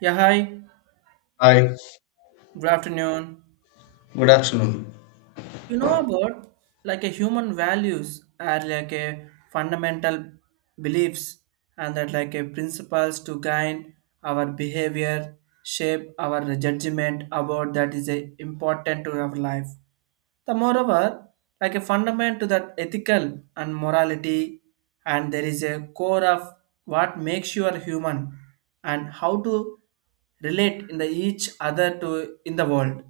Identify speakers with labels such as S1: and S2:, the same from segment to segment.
S1: Yeah, hi.
S2: Hi,
S1: Good afternoon.
S2: good afternoon.
S1: You know about like a human values are like a fundamental beliefs and that like a principles to guide our behavior, shape our judgment about that is a important to our life. The moreover, like a fundament to that ethical and morality and there is a core of what makes you a human and how to relate in the each other to in the world.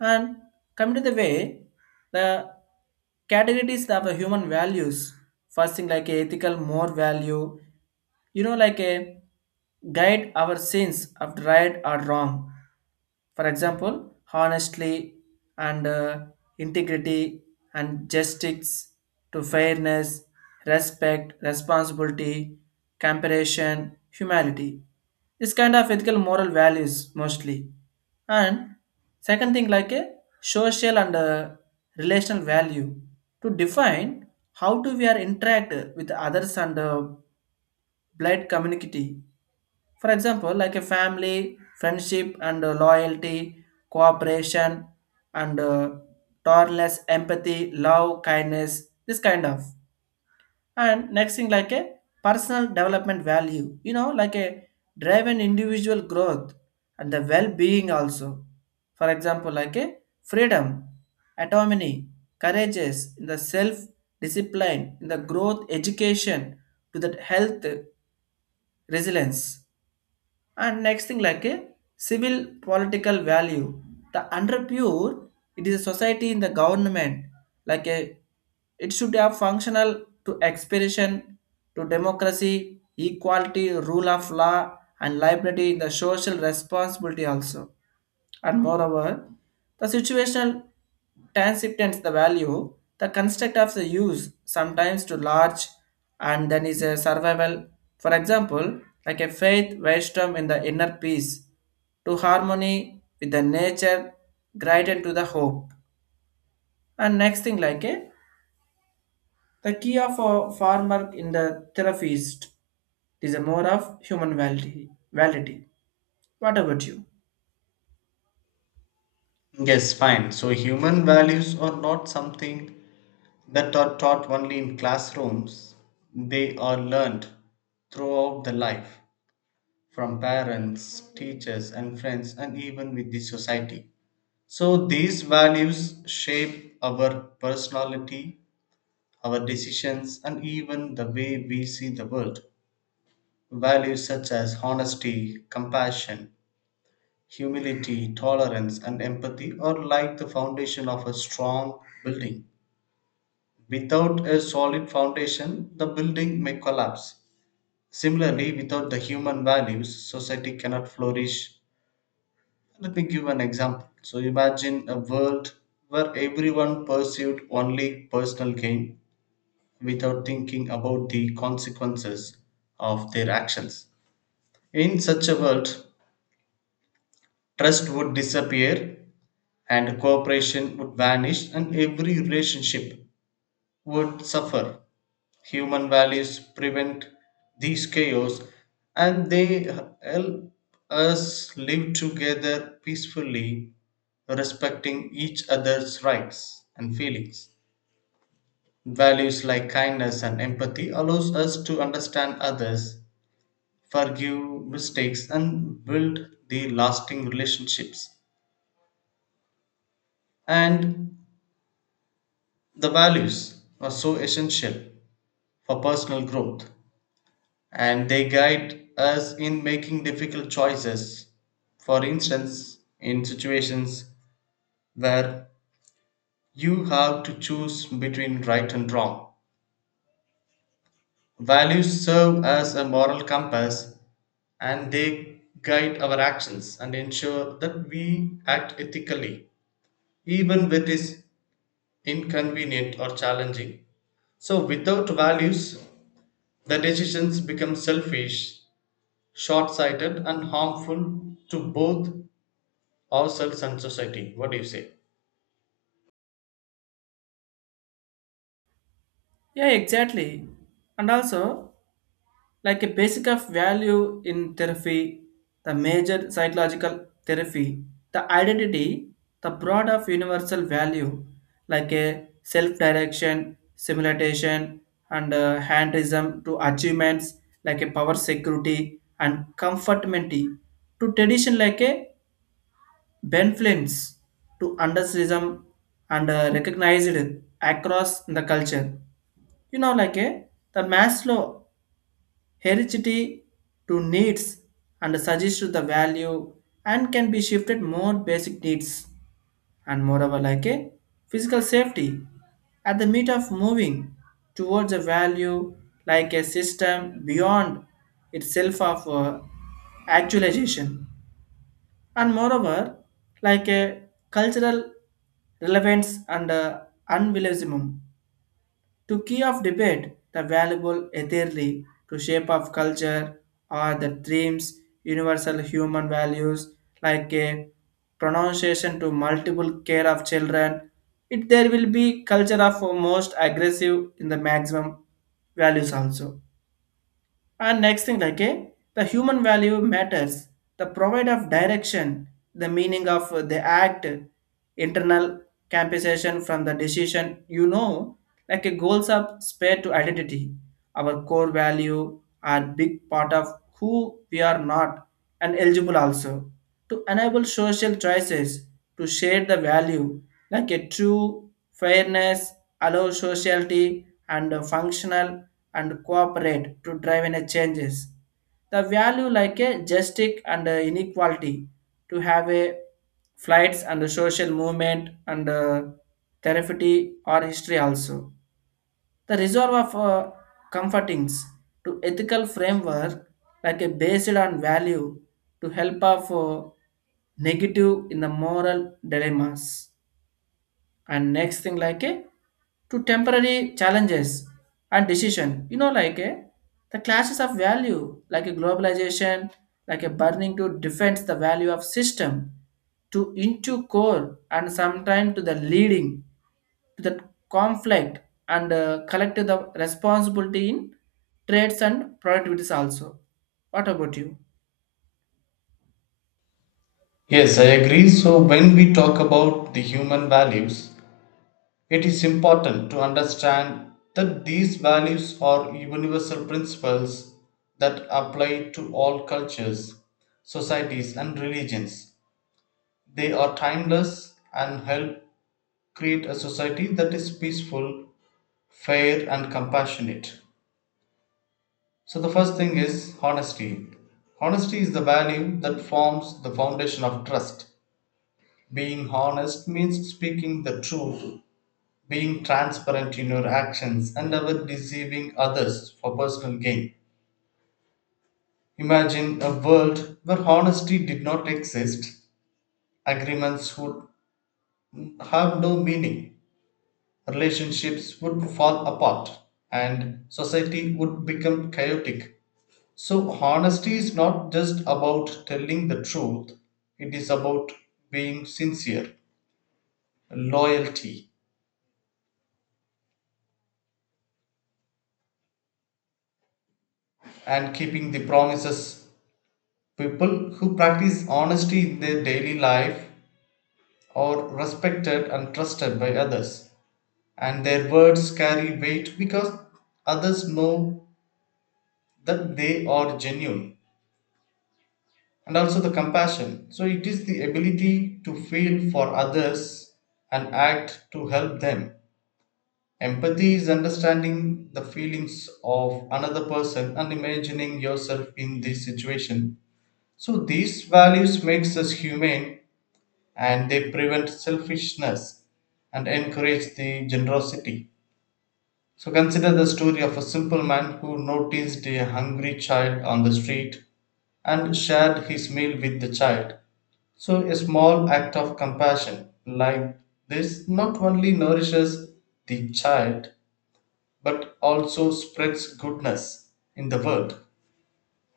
S1: And coming to the way, the categories of the human values, first thing like a ethical, more value, you know, like a guide our sins of right or wrong. For example, honestly and integrity and justice to fairness, respect, responsibility, comparison, humanity. This kind of ethical moral values mostly. And second thing, like a social and relational value to define how do we are interact with others and blood community. For example, like a family, friendship and loyalty, cooperation and tolerance, empathy, love, kindness, this kind of and next thing like a personal development value, you know, like a driven individual growth and the well-being also, for example like a freedom autonomy courageous in the self discipline in the growth education to that health resilience and next thing like a civil political value the under pure it is a society in the government like a it should have functional to expression to democracy equality rule of law and liability in the social responsibility also. And moreover, the situational transcendence the value, the construct of the use sometimes to large and then is a survival. For example, like a faith wisdom in the inner peace, to harmony with the nature, guided to the hope. And next thing like a the key of a farmer in the therapist is a more of human validity. What about you?
S2: Yes, fine. So, human values are not something that are taught only in classrooms, they are learned throughout the life from parents, teachers, and friends, and even with the society. So, these values shape our personality, our decisions, and even the way we see the world. Values such as honesty, compassion, humility, tolerance, and empathy are like the foundation of a strong building. Without a solid foundation, the building may collapse. Similarly, without the human values, society cannot flourish. Let me give an example. So, imagine a world where everyone pursued only personal gain without thinking about the consequences of their actions. In such a world, trust would disappear, and cooperation would vanish and every relationship would suffer. Human values prevent these chaos and they help us live together peacefully, respecting each other's rights and feelings. Values like kindness and empathy allows us to understand others, forgive mistakes and build the lasting relationships. And the values are so essential for personal growth and they guide us in making difficult choices. For instance, in situations where you have to choose between right and wrong, values serve as a moral compass and they guide our actions and ensure that we act ethically, even when it is inconvenient or challenging. So, without values, the decisions become selfish, short sighted and harmful to both ourselves and society. What do you say?
S1: Yeah, exactly. And also like a basic of value in therapy the major psychological therapy the identity the broad of universal value like a self-direction simulation and handism to achievements like a power security and comfortability to tradition like a benflins to undersism and recognized across the culture, you know, like a the maslow heredity to needs and suggests the value and can be shifted more basic needs. And moreover like a physical safety at the meat of moving towards a value like a system beyond itself of actualization. And moreover like a cultural relevance and unbelievable to key of debate the valuable etherly to shape of culture are the dreams universal human values like a pronunciation to multiple care of children it there will be culture of most aggressive in the maximum values also. And next thing, like the human value matters, the provide of direction, the meaning of the act, internal compensation from the decision, you know, like a goals of spare to identity. Our core value are big part of who we are not and eligible also. To enable social choices to share the value, like a true fairness, allow sociality and functional and cooperate to drive any changes. The value like a justice and inequality to have a flights and a social movement and therapy or history also. The reserve of comfortings to ethical framework like a based on value to help of negative in the moral dilemmas. And next thing like a to temporary challenges and decision, you know, like a the clashes of value like a globalization like a burning to defend the value of system to into core and sometimes to the leading to the conflict and collective the responsibility in trades and productivities also. What about you?
S2: Yes, I agree. So, when we talk about the human values, it is important to understand that these values are universal principles that apply to all cultures, societies, and religions. They are timeless and help create a society that is peaceful, fair, and compassionate. So the first thing is honesty. Honesty is the value that forms the foundation of trust. Being honest means speaking the truth, being transparent in your actions, and never deceiving others for personal gain. Imagine a world where honesty did not exist. Agreements would have no meaning, relationships would fall apart, and society would become chaotic. So, honesty is not just about telling the truth, it is about being sincere, loyalty, and keeping the promises. People who practice honesty in their daily life are respected and trusted by others, and their words carry weight because others know that they are genuine, and also the compassion. So, it is the ability to feel for others and act to help them. Empathy is understanding the feelings of another person and imagining yourself in this situation. So these values makes us humane and they prevent selfishness and encourage the generosity. So consider the story of a simple man who noticed a hungry child on the street and shared his meal with the child. So, a small act of compassion like this not only nourishes the child but also spreads goodness in the world.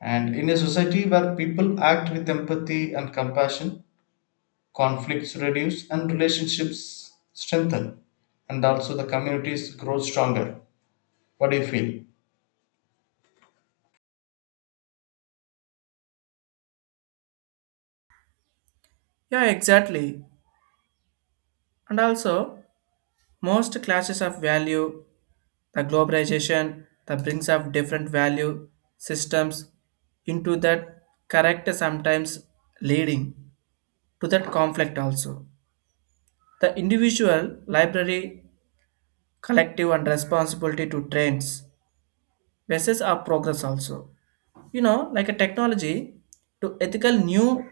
S2: And in a society where people act with empathy and compassion, conflicts reduce and relationships strengthen, and also the communities grow stronger. What do you feel?
S1: Yeah, exactly. And also most classes of value the globalization that brings up different value systems into that correct sometimes leading to that conflict also the individual library collective and responsibility to trends versus our progress also, you know, like a technology to ethical new.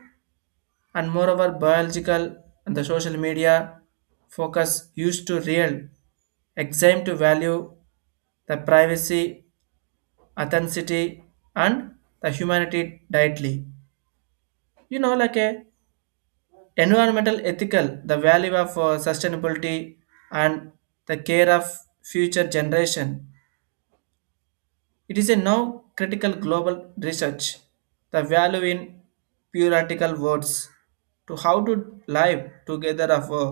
S1: And moreover biological and the social media focus used to real exam to value the privacy authenticity and the humanity directly. You know, like a environmental ethical, the value of sustainability and the care of future generation. It is a now critical global research, the value in theoretical words to how to live together of a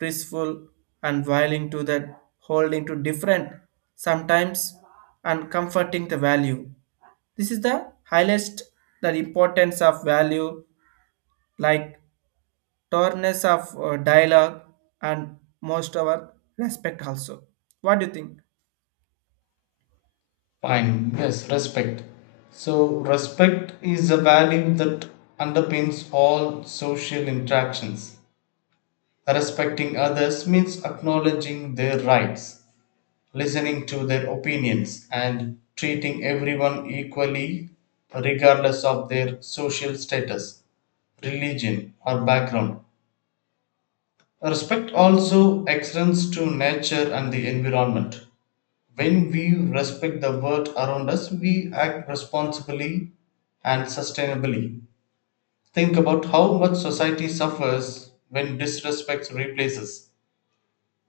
S1: peaceful and willing to that holding to different sometimes and comforting the value. This is the highlights the importance of value like tolerance of dialogue and most our respect also. What do you think?
S2: Fine, yes, respect. So, respect is a value that underpins all social interactions. Respecting others means acknowledging their rights, listening to their opinions, and treating everyone equally regardless of their social status, religion, or background. Respect also extends to nature and the environment. When we respect the world around us, we act responsibly and sustainably. Think about how much society suffers when disrespect replaces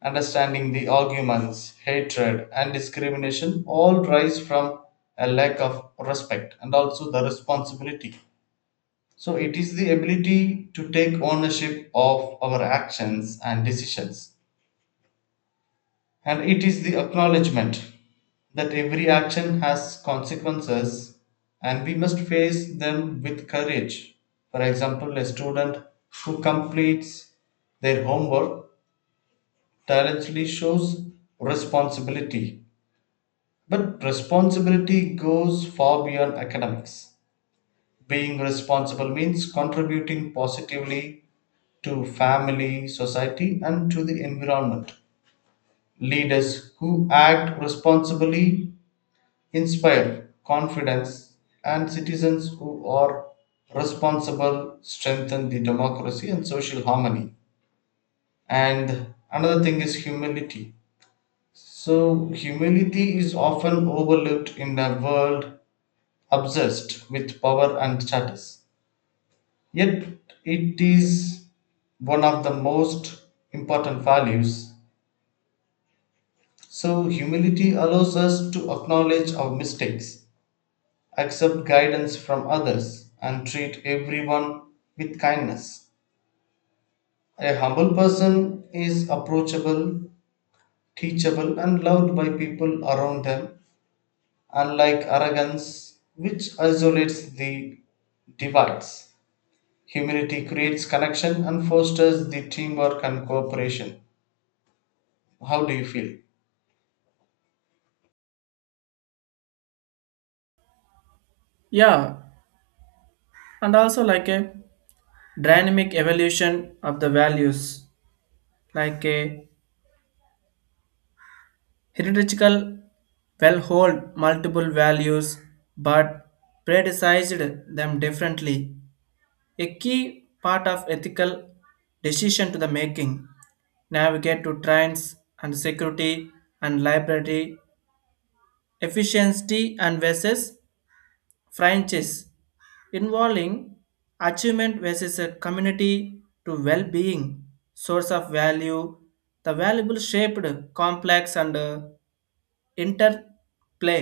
S2: understanding. The arguments, hatred, and discrimination all rise from a lack of respect and also the responsibility. So, it is the ability to take ownership of our actions and decisions. And it is the acknowledgement that every action has consequences and we must face them with courage. For example, a student who completes their homework tirelessly shows responsibility. But responsibility goes far beyond academics. Being responsible means contributing positively to family, society, and to the environment. Leaders who act responsibly inspire confidence, and citizens who are responsible strengthen the democracy and social harmony. And another thing is humility. So, humility is often overlooked in a world obsessed with power and status. Yet it is one of the most important values. So, humility allows us to acknowledge our mistakes, accept guidance from others, and treat everyone with kindness. A humble person is approachable, teachable, and loved by people around them, unlike arrogance, which isolates the divides. Humility creates connection and fosters the teamwork and cooperation. How do you feel?
S1: Yeah, and also like a dynamic evolution of the values, like a hierarchical will hold multiple values but predecessed them differently. A key part of ethical decision to the making. Navigate to trains and security and library efficiency and versus franchise involving achievement versus a community to well-being source of value the valuable shaped complex and interplay,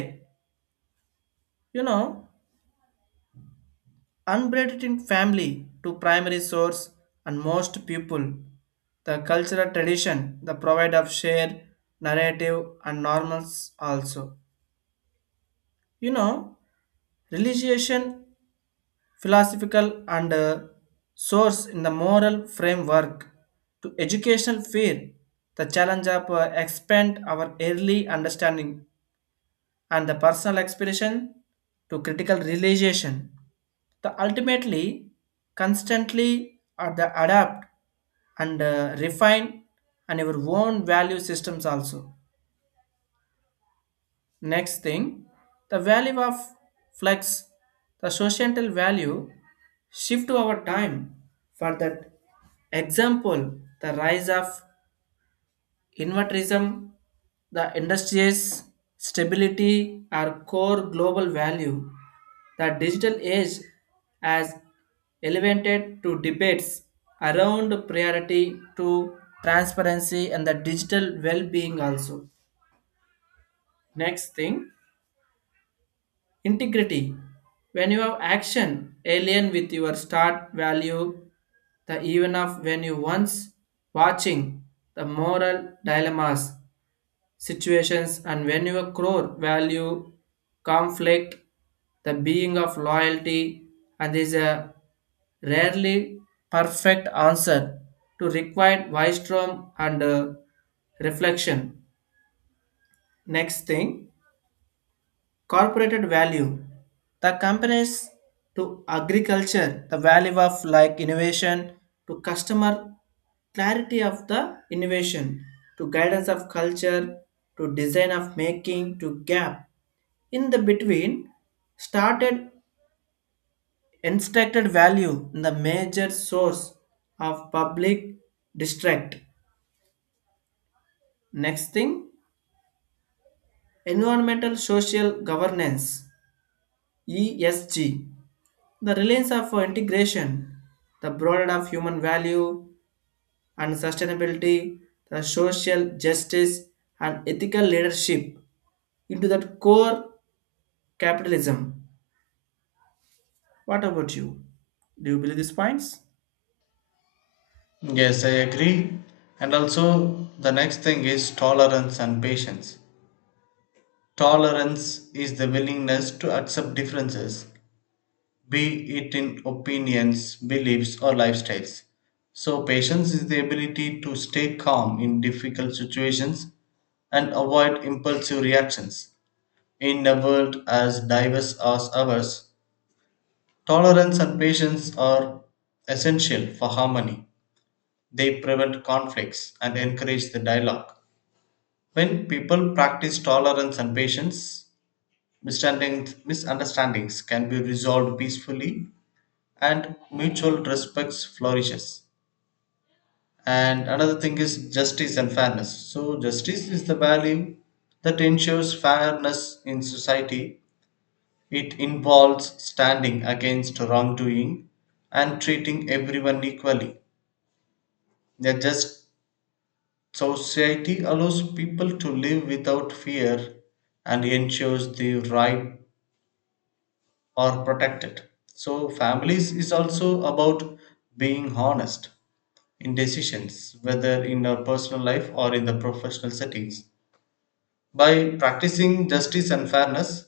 S1: you know, Unbreaded in family to primary source and most people, the cultural tradition, the provide of shared narrative and normals also. You know, religion, philosophical and source in the moral framework to educational fear, the challenge of expand our early understanding and the personal expression to critical realization. The ultimately constantly are the adapt and refine and your own value systems also. Next thing, the value of flex, the societal value shift over time. For that example, the rise of Invertism, the industry's stability, our core global value. The digital age has elevated to debates around priority to transparency and the digital well-being also. Next thing, Integrity. When you have action, alien with your start value, the even of when you once watching the moral dilemmas, situations, and when your core value, conflict, the being of loyalty, and is a rarely perfect answer to required wisdom and reflection. Next thing Corporate value, the companies to agriculture, the value of like innovation to customer clarity of the innovation to guidance of culture to design of making to gap in the between started instructed value in the major source of public distract. Next thing environmental social governance ESG, the reliance of integration, the broader of human value and sustainability, the social justice and ethical leadership into that core capitalism. What about you? Do you believe these points?
S2: Yes, I agree. And also, the next thing is tolerance and patience. Tolerance is the willingness to accept differences, be it in opinions, beliefs, or lifestyles. So, patience is the ability to stay calm in difficult situations and avoid impulsive reactions. In a world as diverse as ours, tolerance and patience are essential for harmony. They prevent conflicts and encourage the dialogue. When people practice tolerance and patience, misunderstandings can be resolved peacefully and mutual respect flourishes. And another thing is justice and fairness. So, justice is the value that ensures fairness in society. It involves standing against wrongdoing and treating everyone equally. That just society allows people to live without fear and ensures the right are protected. So families is also about being honest in decisions, whether in our personal life or in the professional settings. By practicing justice and fairness,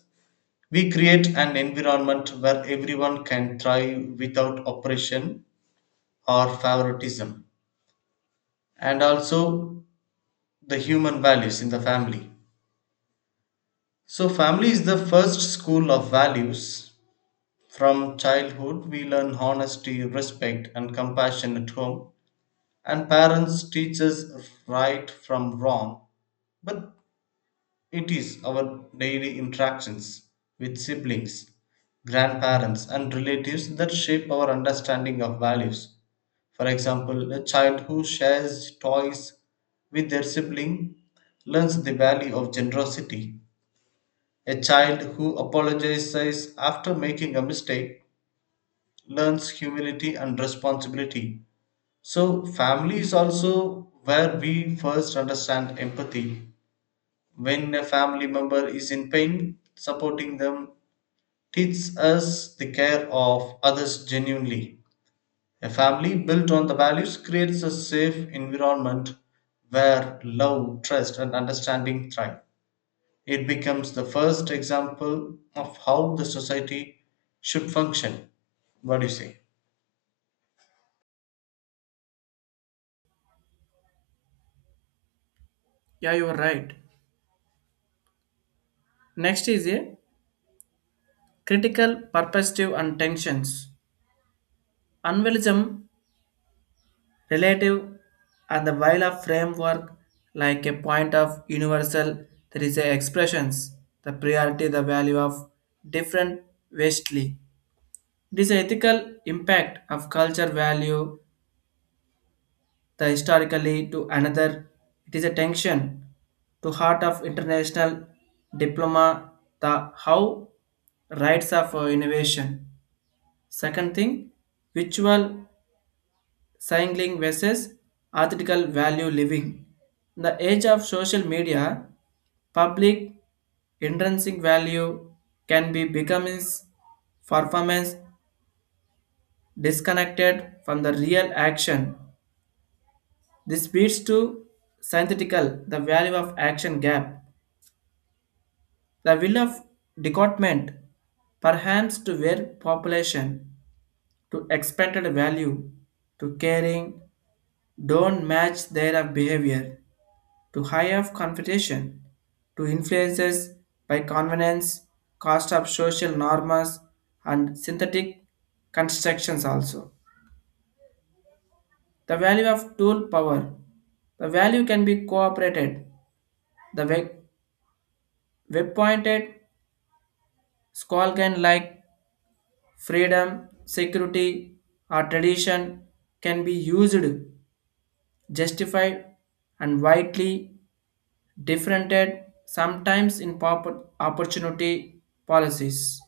S2: we create an environment where everyone can thrive without oppression or favoritism, and also the human values in the family. So, family is the first school of values. From childhood, we learn honesty, respect, and compassion at home, and parents teach us right from wrong. But it is our daily interactions with siblings, grandparents, and relatives that shape our understanding of values. For example, a child who shares toys with their sibling learns the value of generosity, a child who apologizes after making a mistake learns humility and responsibility. So, family is also where we first understand empathy. When a family member is in pain, supporting them teaches us the care of others genuinely. A family built on the values creates a safe environment where love, trust, and understanding thrive. It becomes the first example of how the society should function. What do you say?
S1: Yeah, you are right. Next is a critical perspective and tensions. Unrealism relative and the while a framework like a point of universal there is a expressions the priority the value of different vastly it is ethical impact of culture value the historically to another it is a tension to heart of international diploma the how rights of innovation. Second thing ritual cycling versus ethical value living. In the age of social media, public intrinsic value can be becoming performance disconnected from the real action. This leads to synthetical, the value of action gap, the will of decotement, perhaps to where population to expected value to caring don't match their behavior. To high of competition, to influences by convenience, cost of social norms, and synthetic constructions also. The value of tool power. The value can be cooperated. The web, web pointed squall can like freedom, security, or tradition can be used, justified, and widely differented sometimes in opportunity policies.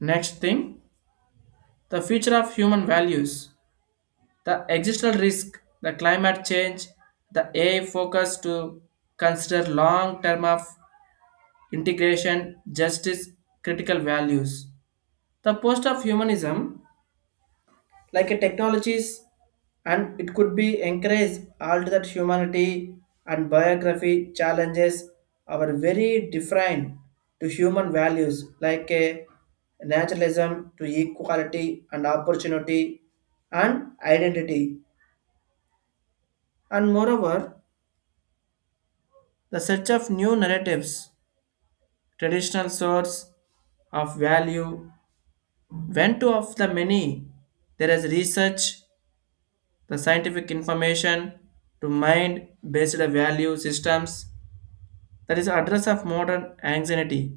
S1: Next thing, the future of human values, the existential risk, the climate change, the AI focus to consider long term of integration, justice, critical values. The post of humanism like a technologies and it could be encouraged all to that humanity and biography challenges are very different to human values like a naturalism to equality and opportunity and identity. And moreover the search of new narratives traditional source of value went to of the many there is research the scientific information to mind based value systems that is address of modern anxiety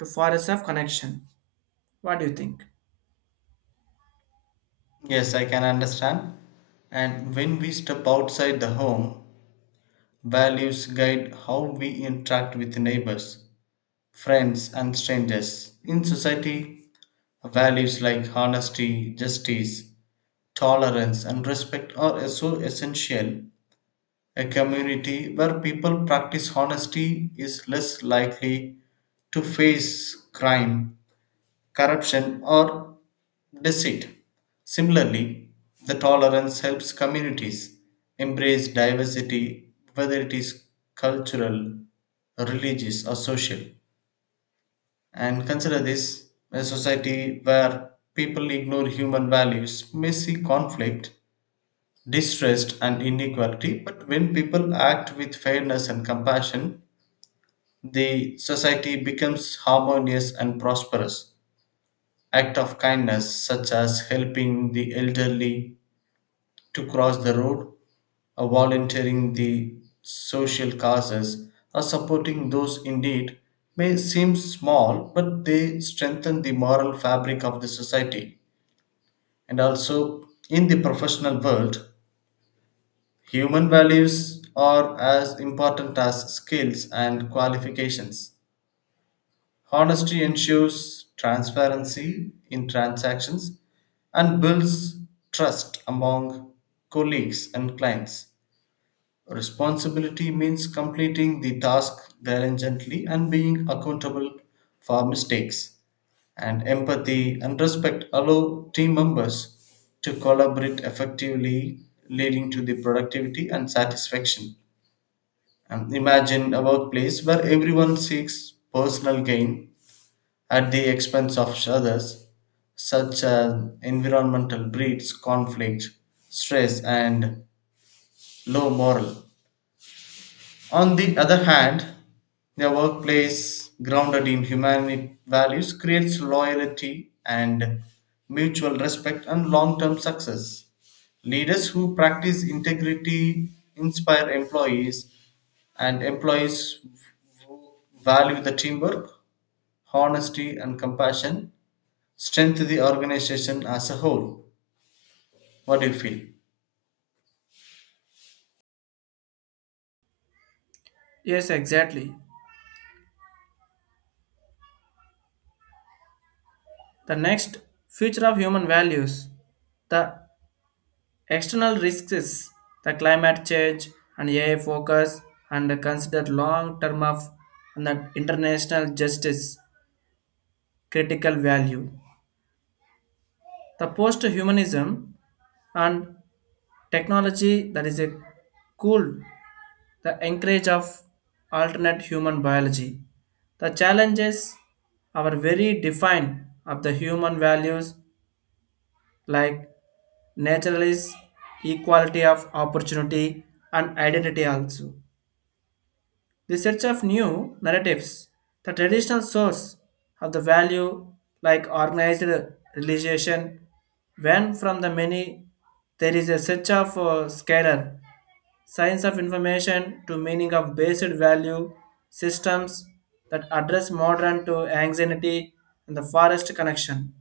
S1: to forest of connection. What do you think?
S2: Yes, I can understand. And when we step outside the home, values guide how we interact with neighbors, friends, and strangers. In society, values like honesty, justice, tolerance, and respect are so essential. A community where people practice honesty is less likely to face crime, corruption, or deceit. Similarly, the tolerance helps communities embrace diversity, whether it is cultural, religious, or social. And consider this, a society where people ignore human values may see conflict, distrust and inequality, but when people act with fairness and compassion the society becomes harmonious and prosperous. Act of kindness such as helping the elderly to cross the road or volunteering the social causes or supporting those in need may seem small but they strengthen the moral fabric of the society. And also in the professional world, human values are as important as skills and qualifications. Honesty ensures transparency in transactions and builds trust among colleagues and clients. Responsibility means completing the task diligently and being accountable for mistakes. And empathy and respect allow team members to collaborate effectively, leading to the productivity and satisfaction. Imagine a workplace where everyone seeks personal gain at the expense of others, such as environmental breeds, conflict, stress, and low morale. On the other hand, a workplace grounded in human values creates loyalty and mutual respect and long term success. Leaders who practice integrity inspire employees, and employees who value the teamwork, honesty, and compassion strengthen the organization as a whole. What do you feel?
S1: Yes, exactly. The next future of human values, the external risks, the climate change and AI focus and consider long term of and the international justice critical value the post humanism and technology that is a cool the encourage of alternate human biology. The challenges are very defined of the human values like naturalist, equality of opportunity, and identity also. The search of new narratives, the traditional source of the value like organized religion, when from the many there is a search of scalar science of information to meaning of basic value systems that address modern to anxiety and the forest connection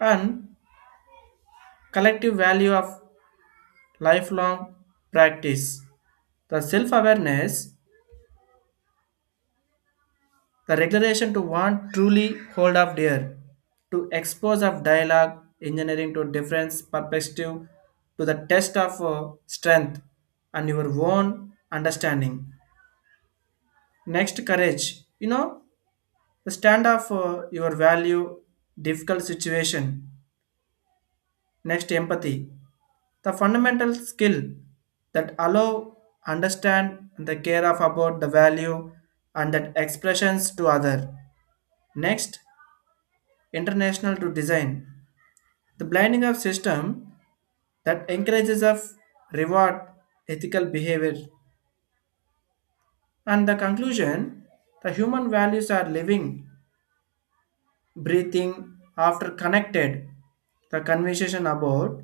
S1: and collective value of lifelong practice the self-awareness the regulation to want truly hold of dear to expose of dialogue engineering to difference perspective to the test of strength and your own understanding. Next courage, you know, Stand up for your value, difficult situation. Next, empathy. The fundamental skill that allow, understand, and the care of about the value and that expressions to other. Next, international to design. The blinding of system that encourages of reward ethical behavior and the conclusion the human values are living breathing after connected the conversation about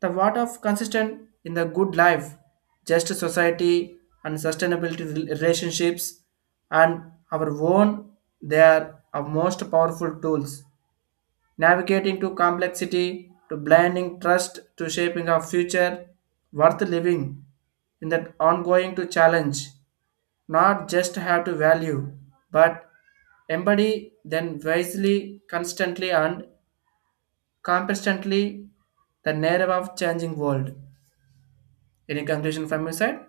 S1: The what of consistent in the good life, just society and sustainability relationships and our own, they are our most powerful tools. Navigating to complexity, to blending trust, to shaping our future, worth living in that ongoing to challenge not just have to value, but embody then wisely, constantly, and competently the narrative of changing world. Any conclusion from your side?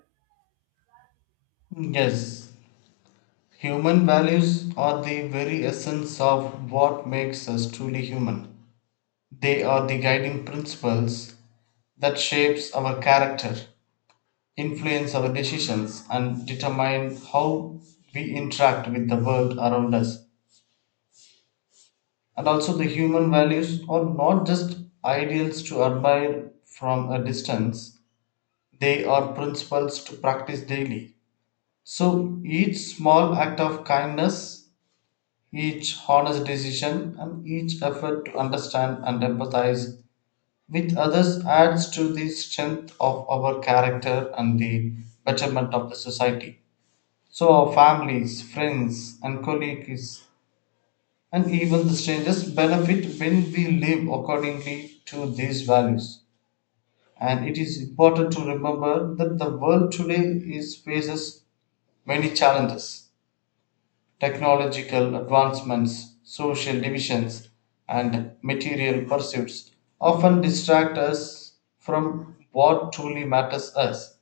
S2: Yes, human values are the very essence of what makes us truly human. They are the guiding principles that shapes our character, influence our decisions and determine how we interact with the world around us. And also the human values are not just ideals to admire from a distance, they are principles to practice daily. So each small act of kindness, each honest decision and each effort to understand and empathize with others adds to the strength of our character and the betterment of the society. So our families, friends, and colleagues, and even the strangers benefit when we live accordingly to these values. And it is important to remember that the world today is faces many challenges. Technological advancements, social divisions, and material pursuits often distract us from what truly matters us,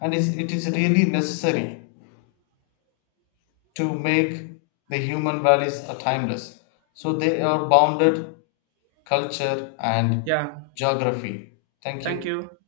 S2: and is- it is really necessary to make the human values are timeless. So they are bounded culture and
S1: Yeah.
S2: geography. Thank
S1: Thank
S2: you.
S1: you.